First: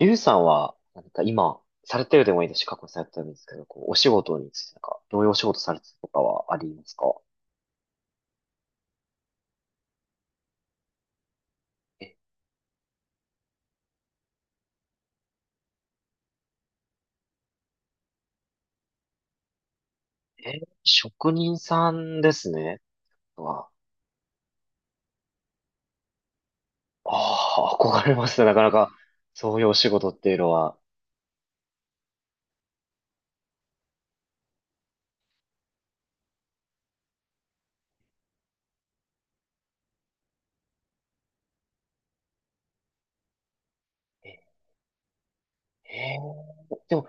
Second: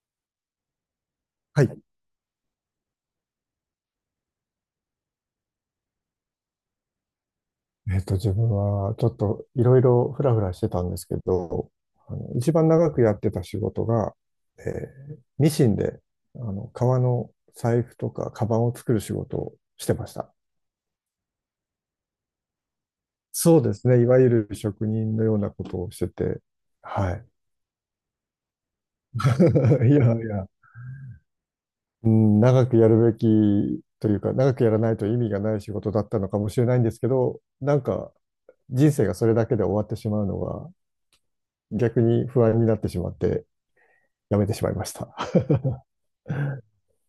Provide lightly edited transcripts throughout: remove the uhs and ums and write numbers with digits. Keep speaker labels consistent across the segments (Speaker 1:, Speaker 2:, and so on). Speaker 1: ゆうさんは、なんか今、
Speaker 2: はい。
Speaker 1: されてるでもいいですし、過去にされてるんですけど、こう、お仕事について、なんか、どういうお仕事されてるとかはありますか？
Speaker 2: 自分はちょっといろいろフラフラしてたんですけど、
Speaker 1: え、
Speaker 2: 一番長くやってた仕事が、えミシンで、革の財布とかカバンを作る仕事をしてました。
Speaker 1: えー、職人さんですね。
Speaker 2: そう
Speaker 1: は、
Speaker 2: ですね。いわゆる職人のようなことをしてて、はい。
Speaker 1: ああ、憧れますね。なかなか、そういうお 仕
Speaker 2: い
Speaker 1: 事っ
Speaker 2: やい
Speaker 1: ていう
Speaker 2: や、
Speaker 1: のは。
Speaker 2: うん、長くやるべきというか、長くやらないと意味がない仕事だったのかもしれないんですけど、なんか人生がそれだけで終わってしまうのが逆に不安になってしまって、
Speaker 1: え、
Speaker 2: やめてしまいました。
Speaker 1: え でも、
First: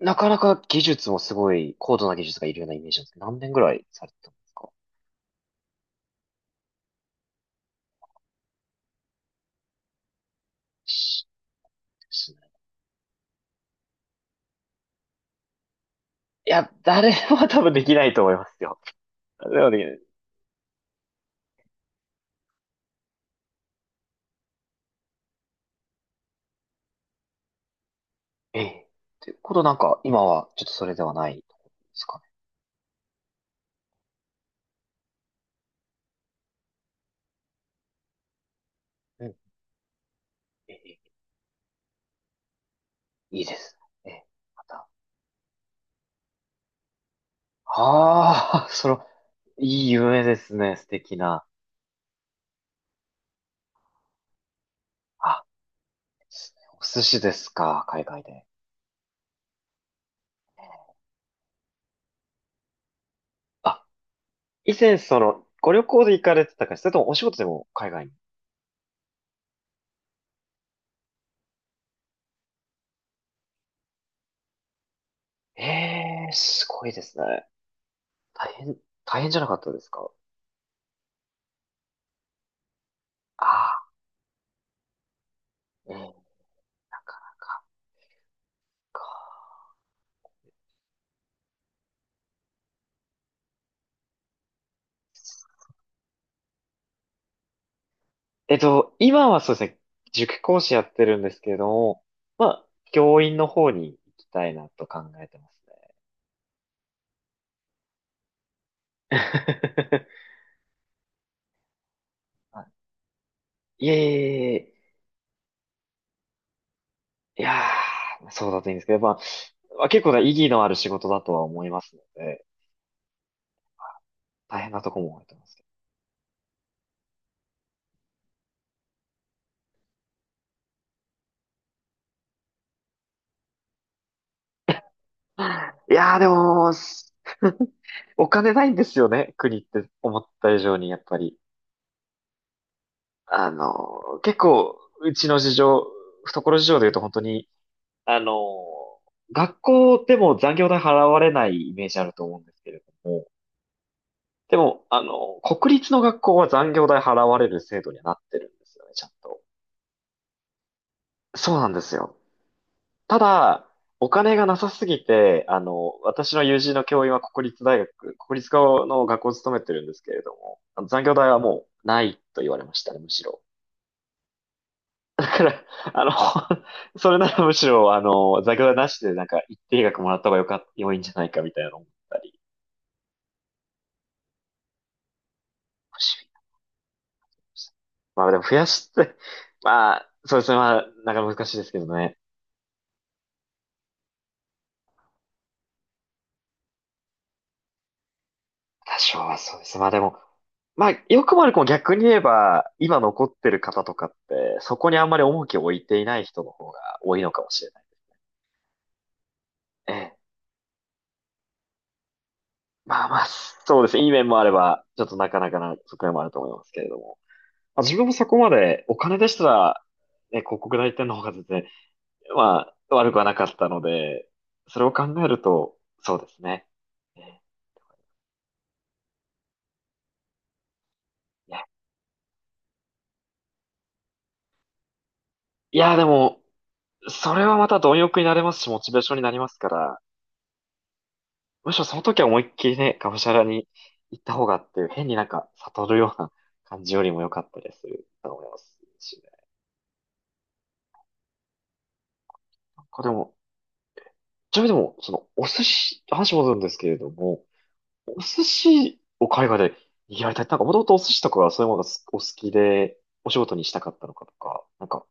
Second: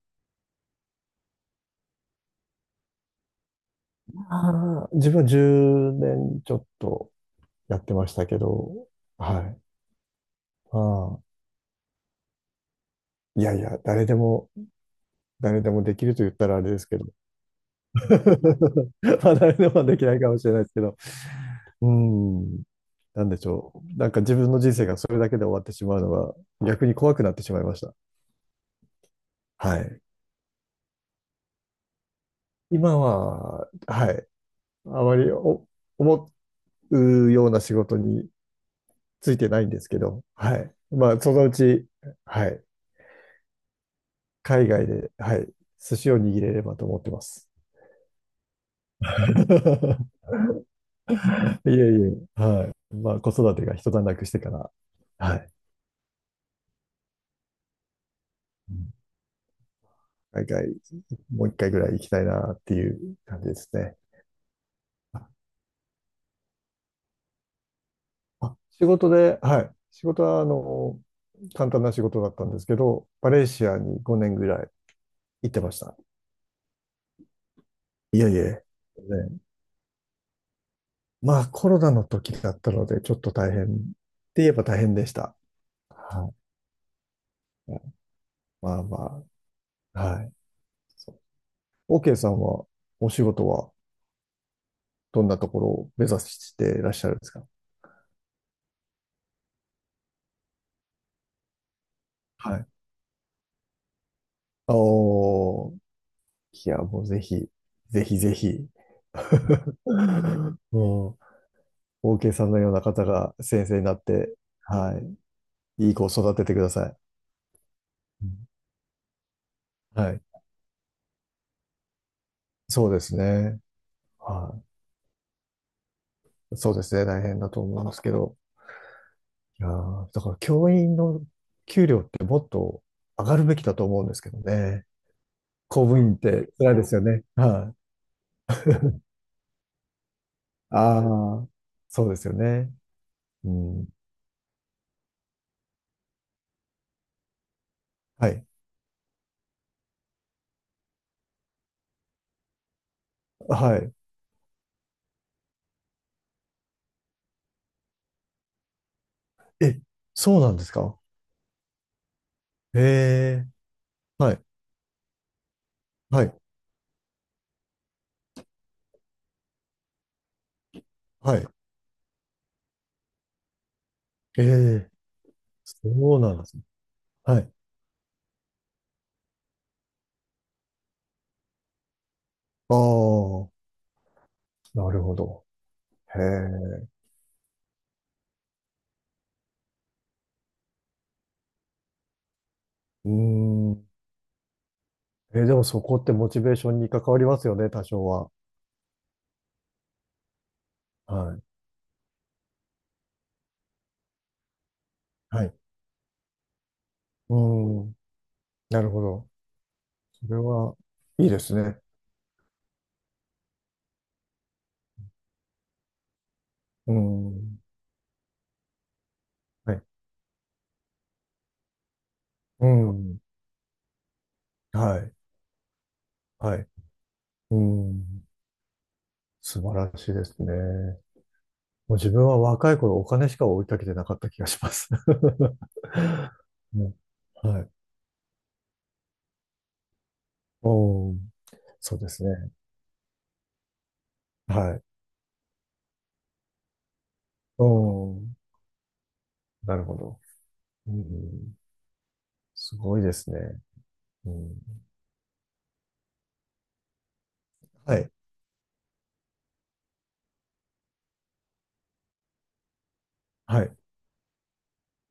Speaker 1: なかなか技術もすごい、高度な技術がいるようなイメージなんですけど、何年ぐらいされてたんですか？
Speaker 2: 自分は10年ちょっとやってましたけど、はい。ま
Speaker 1: し、ですね。
Speaker 2: あ、いやいや、誰でもできると言った
Speaker 1: い
Speaker 2: らあれ
Speaker 1: や、
Speaker 2: ですけど。
Speaker 1: 誰も多分できないと思いますよ。
Speaker 2: まあ、誰
Speaker 1: で
Speaker 2: で
Speaker 1: も
Speaker 2: もはで
Speaker 1: ね、
Speaker 2: きないかもしれないですけど。うん。なんでしょう。なんか自分の人生がそれだけで終わってしまうのは逆に怖くなってしまいました。
Speaker 1: ええ。ってことなん
Speaker 2: は
Speaker 1: か、
Speaker 2: い。
Speaker 1: 今はちょっとそれではないところですか
Speaker 2: 今は、はい。あまり思うような仕事に
Speaker 1: ね。う
Speaker 2: ついて
Speaker 1: ん、
Speaker 2: ないんですけど、は
Speaker 1: え
Speaker 2: い。
Speaker 1: え、
Speaker 2: まあ、そのうち、はい。
Speaker 1: いいですね。ええ、ま
Speaker 2: 海外
Speaker 1: た。
Speaker 2: で、はい、寿司を握れればと思ってます。
Speaker 1: ああ、その、いい夢 ですね。素敵な。
Speaker 2: いえいえ、はい。まあ、子育てが一段落してから、は
Speaker 1: あ、
Speaker 2: い。
Speaker 1: お寿司ですか、海外で。
Speaker 2: うん、海外、もう一回ぐらい行きたいなっていう感じです
Speaker 1: あ、
Speaker 2: ね。
Speaker 1: 以前そ
Speaker 2: あ、
Speaker 1: の、ご旅行で行かれてたか、それともお仕事でも海外に。
Speaker 2: 仕事で、はい。仕事は、簡単な仕事だったんですけど、マレーシアに5年ぐらい行って
Speaker 1: え
Speaker 2: ました。
Speaker 1: え、すごいですね。
Speaker 2: いえい
Speaker 1: 大
Speaker 2: え。
Speaker 1: 変、大変じゃ
Speaker 2: ね、
Speaker 1: なかったですか？
Speaker 2: まあ、コロナの時だったので、ちょっと
Speaker 1: あ
Speaker 2: 大変っ
Speaker 1: あ、
Speaker 2: て言えば大変でした。
Speaker 1: ええ、なかな
Speaker 2: は
Speaker 1: か。
Speaker 2: い。まあま
Speaker 1: か、
Speaker 2: あ、はい。OK さんは、お仕事はどんなところを目指していらっしゃるんですか？
Speaker 1: 今はそうですね、塾講師やってるんですけれども、ま
Speaker 2: は
Speaker 1: あ、
Speaker 2: い。
Speaker 1: 教員の方に行きたいなと考えてます
Speaker 2: お
Speaker 1: ね。
Speaker 2: ー、いや、もうぜひ、ぜひぜひ、もう、OK さんの
Speaker 1: あ、
Speaker 2: ような方が先生に
Speaker 1: いえ
Speaker 2: な
Speaker 1: い
Speaker 2: って、
Speaker 1: えい
Speaker 2: はい、いい子を育ててください。
Speaker 1: え、いや
Speaker 2: う
Speaker 1: ー、
Speaker 2: ん、
Speaker 1: そうだといいんですけど、まあ結
Speaker 2: は
Speaker 1: 構な
Speaker 2: い。
Speaker 1: 意義のある仕事だとは思いますので、
Speaker 2: そうですね。は
Speaker 1: 大変なとこも思ってますけど。
Speaker 2: い。そうですね。大変だと思いますけど。いやーだから教員の給料ってもっと上がるべきだと思うんですけどね。公
Speaker 1: い
Speaker 2: 務員
Speaker 1: や
Speaker 2: っ
Speaker 1: ー、で
Speaker 2: て辛
Speaker 1: も、
Speaker 2: いですよね。はい。
Speaker 1: お金ないんですよね、国って思った以上に、や
Speaker 2: あ
Speaker 1: っぱり。
Speaker 2: あ、そうですよね。うん。
Speaker 1: 結構、うちの事情、懐事情で言うと本当に、あ
Speaker 2: は
Speaker 1: の、
Speaker 2: い。
Speaker 1: 学校でも残業代払われないイメージあると思うんですけれども、
Speaker 2: はい。
Speaker 1: でも、国立の学校は残業代払われる制度にはなってるんですよね、ちゃんと。
Speaker 2: え、そうなんですか？
Speaker 1: そうなんですよ。
Speaker 2: へ
Speaker 1: た
Speaker 2: え、
Speaker 1: だ、お
Speaker 2: は
Speaker 1: 金
Speaker 2: い。
Speaker 1: がなさすぎて、
Speaker 2: は
Speaker 1: 私
Speaker 2: い。
Speaker 1: の友人の教員は国立大学、国立の学校を勤めてるんですけれども、あの残業代
Speaker 2: は
Speaker 1: は
Speaker 2: い。
Speaker 1: もうないと言われましたね、むしろ。
Speaker 2: ええ、
Speaker 1: だから、
Speaker 2: そ
Speaker 1: あの、
Speaker 2: うなんですね。
Speaker 1: それな
Speaker 2: は
Speaker 1: ら
Speaker 2: い。
Speaker 1: むしろ、残業代なしでなんか一定額もらった方がよかっ、良いんじゃないかみたいなのを思ったり。
Speaker 2: ああ、なるほど。へえ。
Speaker 1: まあでも増やして、まあ、そうですね。まあ、なかなか難しいですけどね。
Speaker 2: うーん。え、でもそこってモチベーションに関わりますよね、多少は。
Speaker 1: 多少はそうです。まあでも、まあ、よ
Speaker 2: は
Speaker 1: くも
Speaker 2: い。
Speaker 1: 悪くも逆に言えば、今残ってる方とかって、そこにあんまり
Speaker 2: は
Speaker 1: 重
Speaker 2: い。
Speaker 1: きを置いていない人の方が多いの
Speaker 2: う
Speaker 1: かもしれな
Speaker 2: ー
Speaker 1: い。
Speaker 2: ん。なるほど。
Speaker 1: ええ。
Speaker 2: それは、いいですね。
Speaker 1: まあまあ、そうですね。いい面もあれば、ちょっとなかなかな側面もあると思いますけれ
Speaker 2: うー
Speaker 1: ども。
Speaker 2: ん。
Speaker 1: まあ、自分もそこまで、お金でした
Speaker 2: はい。
Speaker 1: ら、ね、広告代理店の方が全然、
Speaker 2: うー
Speaker 1: まあ、悪く
Speaker 2: ん。
Speaker 1: はなかったので、それを
Speaker 2: は
Speaker 1: 考
Speaker 2: い。
Speaker 1: えると、そうです
Speaker 2: は
Speaker 1: ね。
Speaker 2: い。
Speaker 1: ええ、
Speaker 2: うーん。素晴らしいですね。
Speaker 1: いや、
Speaker 2: もう自分は若い頃お金しか追いかけてなかった気がします。
Speaker 1: いやでも、
Speaker 2: うん、
Speaker 1: それは
Speaker 2: は
Speaker 1: ま
Speaker 2: い。
Speaker 1: た貪欲になれますし、モチベーションになりますから、
Speaker 2: うん。
Speaker 1: むしろそ
Speaker 2: そう
Speaker 1: の
Speaker 2: で
Speaker 1: 時
Speaker 2: す
Speaker 1: は思い
Speaker 2: ね。
Speaker 1: っきりね、がむしゃらに行った方がっ
Speaker 2: は
Speaker 1: て
Speaker 2: い。
Speaker 1: いう、変になんか悟るような感じよりも良かった
Speaker 2: う
Speaker 1: りすると
Speaker 2: ん。
Speaker 1: 思いますしね。
Speaker 2: なるほど。うん。す
Speaker 1: なん
Speaker 2: ごい
Speaker 1: かで
Speaker 2: です
Speaker 1: も、
Speaker 2: ね。う
Speaker 1: ち
Speaker 2: ん。
Speaker 1: なみにでも、その、お寿司、話戻るんですけれども、
Speaker 2: はい。
Speaker 1: お寿司を海外でやりたい。なんか、もともとお寿司とかそういうものがお好きで、お仕事
Speaker 2: は
Speaker 1: にし
Speaker 2: い。
Speaker 1: たかったのかとか、なんか、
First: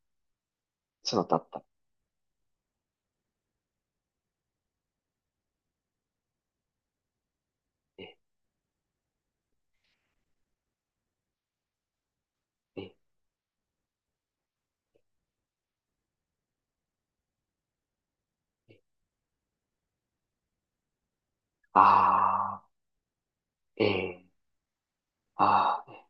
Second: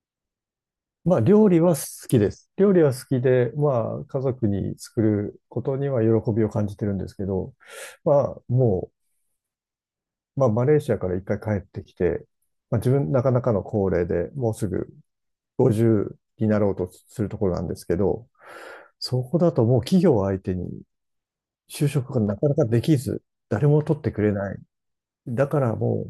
Speaker 1: そ
Speaker 2: ま
Speaker 1: う
Speaker 2: あ、
Speaker 1: いうのってあっ
Speaker 2: 料理
Speaker 1: た。
Speaker 2: は好きです。料理は好きで、まあ、家族に作ることには喜びを感じてるんですけど、ま
Speaker 1: え、
Speaker 2: あ、もう、まあ、マレーシアから一回帰ってきて、まあ、
Speaker 1: え、
Speaker 2: 自分、なかなかの高齢で、もうすぐ50になろうとするところなんですけど、
Speaker 1: え、
Speaker 2: そこだともう企業を相手に就職がなかな
Speaker 1: あ
Speaker 2: かできず、誰も
Speaker 1: ー、
Speaker 2: 取ってくれない。だから
Speaker 1: あー、
Speaker 2: も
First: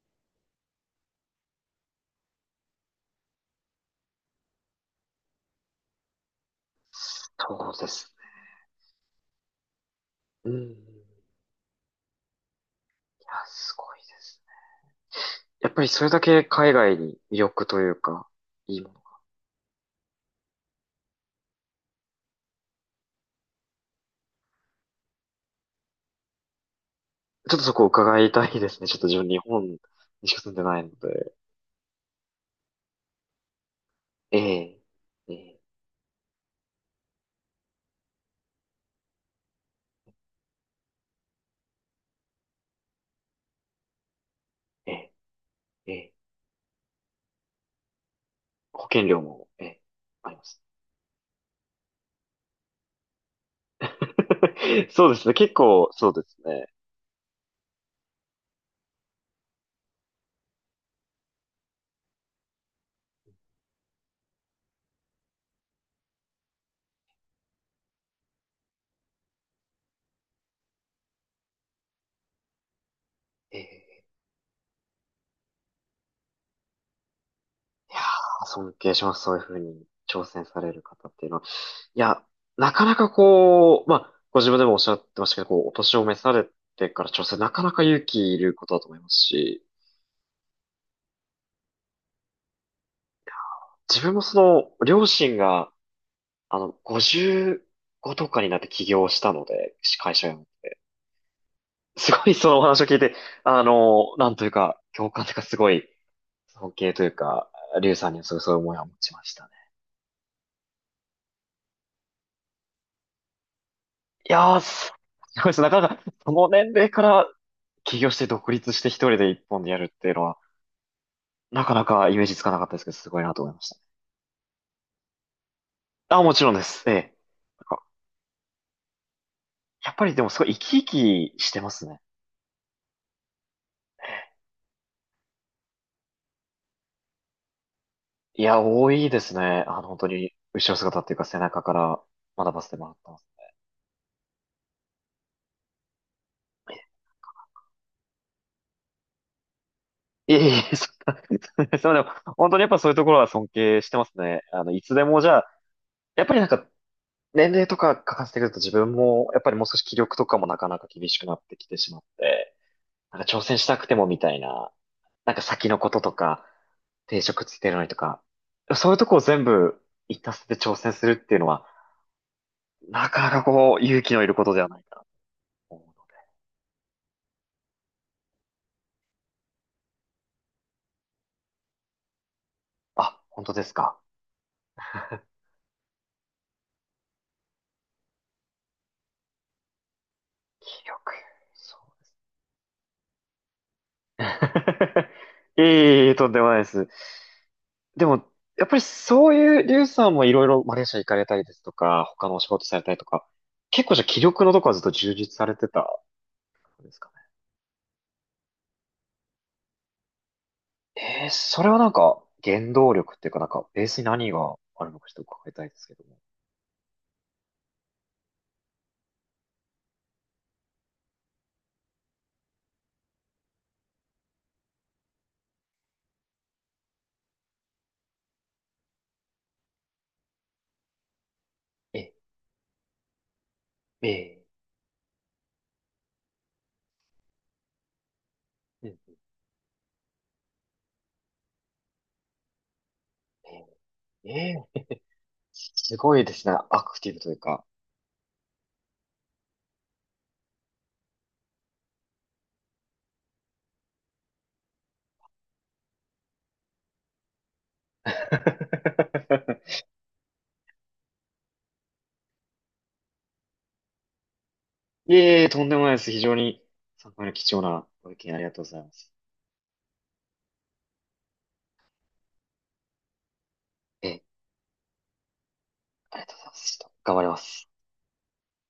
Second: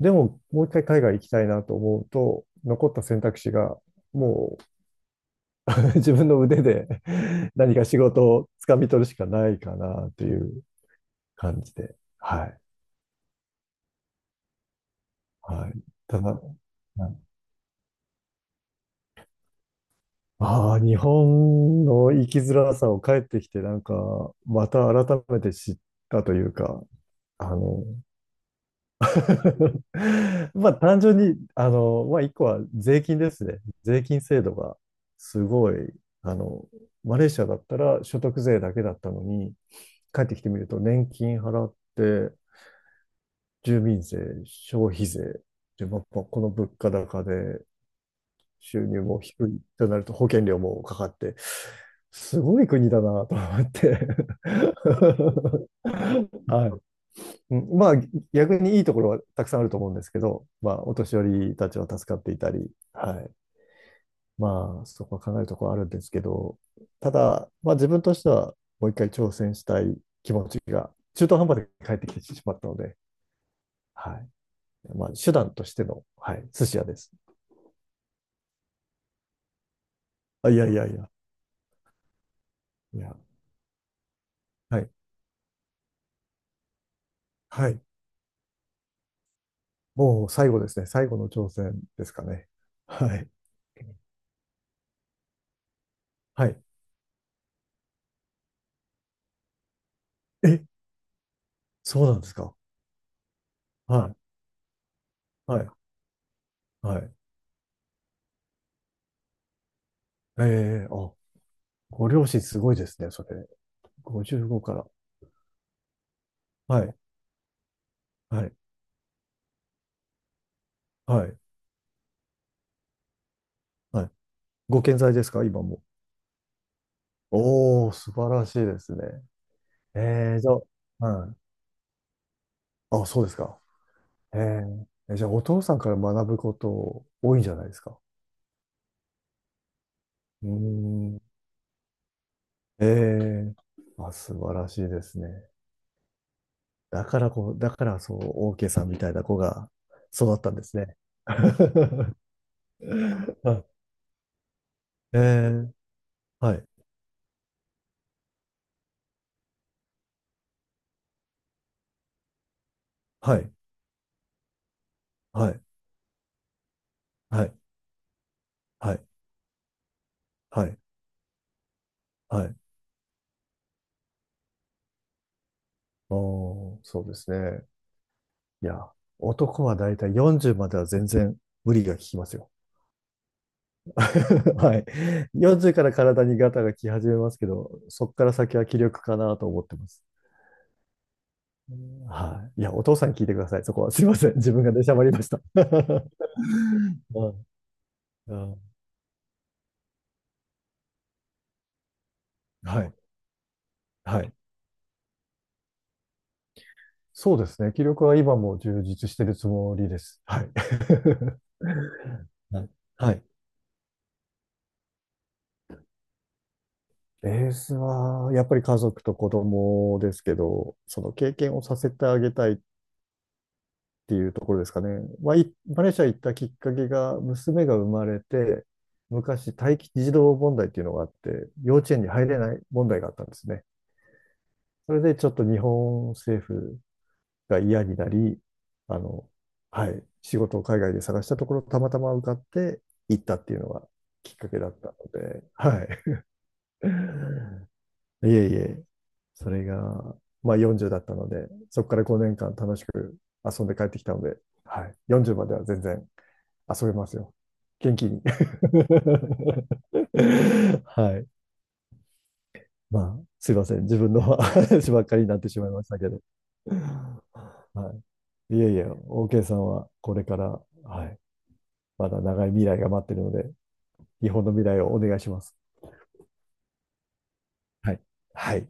Speaker 2: う、でももう一回海外行きたいなと思うと、残った選択肢がもう 自分の腕で
Speaker 1: そ
Speaker 2: 何
Speaker 1: う
Speaker 2: か
Speaker 1: で
Speaker 2: 仕
Speaker 1: す
Speaker 2: 事を掴み取るしかないかなとい
Speaker 1: ね。う
Speaker 2: う
Speaker 1: ん。
Speaker 2: 感じで。はい。
Speaker 1: いや、すごいですね。
Speaker 2: は
Speaker 1: やっ
Speaker 2: い。
Speaker 1: ぱりそれだ
Speaker 2: ただ、
Speaker 1: け海外
Speaker 2: う
Speaker 1: に
Speaker 2: ん、
Speaker 1: 魅力というか、いいもの。
Speaker 2: ああ、日本の生きづらさを帰ってきて、なんか、また改めて知ったというか、あ
Speaker 1: ちょっとそこ
Speaker 2: の、
Speaker 1: を伺いたいですね。ちょっと自分日本にしか住 んで
Speaker 2: まあ
Speaker 1: ないの
Speaker 2: 単純
Speaker 1: で。
Speaker 2: に、まあ一個は税金ですね。税金
Speaker 1: え
Speaker 2: 制度が
Speaker 1: え、え
Speaker 2: す
Speaker 1: え、
Speaker 2: ごい、あの、マレーシアだったら所得税だけだったのに、帰ってきてみると年金払って、住民税、消費
Speaker 1: え
Speaker 2: 税、で、
Speaker 1: え、
Speaker 2: まあ、
Speaker 1: ええ、
Speaker 2: この物価高で
Speaker 1: 保
Speaker 2: 収入
Speaker 1: 険
Speaker 2: も
Speaker 1: 料
Speaker 2: 低
Speaker 1: も、
Speaker 2: い
Speaker 1: ええ、
Speaker 2: となると保
Speaker 1: あり
Speaker 2: 険
Speaker 1: ま
Speaker 2: 料
Speaker 1: す。
Speaker 2: もかかって、すごい国だなと思って
Speaker 1: そうですね。結 構、そうですね。
Speaker 2: はい。うん、まあ、逆にいいところはたくさんあると思うんですけど、まあ、お年寄りたちは助かっていたり、はい。まあ、そこは考えるところはあるんですけど、ただ、まあ、自分としてはもう一回挑戦したい。中途半端で帰ってきてしまったので、
Speaker 1: ええ、
Speaker 2: はい。まあ、手段としての、はい、寿司屋です。
Speaker 1: いやー、尊敬します。そういうふうに挑戦
Speaker 2: あ、い
Speaker 1: さ
Speaker 2: や
Speaker 1: れ
Speaker 2: い
Speaker 1: る
Speaker 2: やい
Speaker 1: 方
Speaker 2: や、
Speaker 1: っていうのは。いや、なかな
Speaker 2: い
Speaker 1: か
Speaker 2: や、
Speaker 1: こう、まあ、ご自分でもおっ
Speaker 2: は
Speaker 1: し
Speaker 2: い。
Speaker 1: ゃってましたけど、こう、お年を召されてから挑戦、なか
Speaker 2: は
Speaker 1: な
Speaker 2: い。
Speaker 1: か勇気いることだと思いますし、
Speaker 2: もう最後ですね。最後の挑戦ですかね。はい。
Speaker 1: 自分も両親が、
Speaker 2: はい。
Speaker 1: 55とかになって起業したので、会社を。
Speaker 2: え、そう
Speaker 1: す
Speaker 2: なんで
Speaker 1: ご
Speaker 2: す
Speaker 1: いそ
Speaker 2: か。
Speaker 1: のお話を聞いて、
Speaker 2: はい。
Speaker 1: なんというか、共感というか、す
Speaker 2: はい。
Speaker 1: ごい、尊敬
Speaker 2: は
Speaker 1: という
Speaker 2: い。
Speaker 1: か、リュウさんにはすごいそういう思いは持ちましたね。
Speaker 2: ええ、あ、ご両親すごいですね、それ。
Speaker 1: いや
Speaker 2: 55
Speaker 1: ー、
Speaker 2: から。
Speaker 1: すごいです。なかなか、その年
Speaker 2: は
Speaker 1: 齢
Speaker 2: い、
Speaker 1: から起業して
Speaker 2: は
Speaker 1: 独
Speaker 2: い、
Speaker 1: 立して一人で一本でやるっていうのは、
Speaker 2: はい、
Speaker 1: なかなかイメージつかなかったですけど、すごいなと思いましたね。
Speaker 2: はい。ご健在ですか、今も？
Speaker 1: あ、もちろんです。ええ。なんか
Speaker 2: おー、素晴らしいですね。
Speaker 1: やっぱりでも
Speaker 2: え
Speaker 1: す
Speaker 2: ー、
Speaker 1: ご
Speaker 2: じゃ
Speaker 1: い生き生
Speaker 2: あ、は
Speaker 1: き
Speaker 2: い。
Speaker 1: してますね。
Speaker 2: あ、そうですか。えー、じゃあ、お父さんから学ぶこと多いんじゃないですか？
Speaker 1: いや、多いですね。本当に、
Speaker 2: うー
Speaker 1: 後ろ姿っていう
Speaker 2: ん。
Speaker 1: か背中から学ばせてもらってます。
Speaker 2: えー、あ、素晴らしいですね。だからそう、オーケーさんみたいな子が
Speaker 1: い
Speaker 2: 育
Speaker 1: え
Speaker 2: ったん
Speaker 1: い
Speaker 2: で
Speaker 1: え、
Speaker 2: す
Speaker 1: そ
Speaker 2: ね。
Speaker 1: んな、そうでも、
Speaker 2: は
Speaker 1: 本当にやっぱそういうところは尊敬してますね。いつで
Speaker 2: い、え
Speaker 1: もじゃあ、
Speaker 2: ー、
Speaker 1: やっぱりなん
Speaker 2: は
Speaker 1: か、
Speaker 2: い、
Speaker 1: 年齢とか書かせてくると自分も、やっぱりもう少し気力とかもなかなか厳しくなってきてしまって、なんか
Speaker 2: は
Speaker 1: 挑
Speaker 2: い、
Speaker 1: 戦したくてもみたいな、なんか
Speaker 2: はい、
Speaker 1: 先のこととか、定
Speaker 2: は
Speaker 1: 職
Speaker 2: い、
Speaker 1: ついてるのにとか、そう
Speaker 2: は
Speaker 1: いう
Speaker 2: い、
Speaker 1: とこを全部一たせて
Speaker 2: は
Speaker 1: 挑
Speaker 2: い、
Speaker 1: 戦するっていうのは、
Speaker 2: はい。
Speaker 1: なかなかこう、勇気のいることではないかなと思うの。
Speaker 2: おー、そうですね。いや、男はだいたい40までは全然無理が効きますよ。
Speaker 1: あ、本当ですか？
Speaker 2: はい。40から体にガタが来始めますけど、そこから先は気力かなと思ってます。
Speaker 1: 記憶。そう
Speaker 2: はい。いや、お父さんに聞いてください。そこは。
Speaker 1: です
Speaker 2: すいま
Speaker 1: ね。
Speaker 2: せん。自分が出しゃば りました。
Speaker 1: いえ いえいえ、とんでもないです。
Speaker 2: うん
Speaker 1: でも、
Speaker 2: うん、
Speaker 1: やっぱりそういう、リュウさんもいろいろマレーシア行かれたりですとか、他のお仕事され
Speaker 2: は
Speaker 1: た
Speaker 2: い。
Speaker 1: りとか、結構じゃあ気
Speaker 2: はい。
Speaker 1: 力のとこはずっと充実されてたんですか
Speaker 2: そうですね。気力は今も充実してるつもりです。はい。
Speaker 1: ね。それはなんか、
Speaker 2: はい。
Speaker 1: 原動
Speaker 2: は
Speaker 1: 力っ
Speaker 2: い。
Speaker 1: ていうか、なんか、ベースに何があるのかちょっと伺いたいですけども。
Speaker 2: ベースは、やっぱり家族と子供ですけど、その経験をさせてあげたいっていうところですかね。まあ、マレーシア行ったきっかけが、娘が生まれて、昔、待機児童問題っていうのがあって、幼稚園に
Speaker 1: え、
Speaker 2: 入れない問題があったんですね。
Speaker 1: え
Speaker 2: それでちょっと日本政府が嫌になり、
Speaker 1: ー、え
Speaker 2: あの、はい、仕事を海外で探したところ、たまたま受かって行ったっていうのが
Speaker 1: え
Speaker 2: きっか
Speaker 1: え
Speaker 2: けだっ
Speaker 1: ー、
Speaker 2: たので、はい。
Speaker 1: すごいですね。アクティブというか。
Speaker 2: いえいえ、それが、まあ40だったので、そこから5年間楽しく遊んで帰ってきたので、はい、40までは全然遊べますよ。元気に。はい。まあ、すいません。自分の 話ばっ
Speaker 1: い
Speaker 2: かりになっ
Speaker 1: えいえ、
Speaker 2: てし
Speaker 1: と
Speaker 2: ま
Speaker 1: ん
Speaker 2: い
Speaker 1: で
Speaker 2: ま
Speaker 1: も
Speaker 2: し
Speaker 1: ない
Speaker 2: た
Speaker 1: で
Speaker 2: け
Speaker 1: す。非
Speaker 2: ど。
Speaker 1: 常に参考になる貴重な
Speaker 2: は
Speaker 1: ご意見ありが
Speaker 2: い。
Speaker 1: と
Speaker 2: い
Speaker 1: うご
Speaker 2: えい
Speaker 1: ざい
Speaker 2: え、
Speaker 1: ます。
Speaker 2: OK さんはこれから、はい、まだ長い未来が待ってるので、
Speaker 1: えー
Speaker 2: 日本の未来をお願いします。
Speaker 1: ありがとうございます。ちょっと頑張ります。
Speaker 2: はい。はい。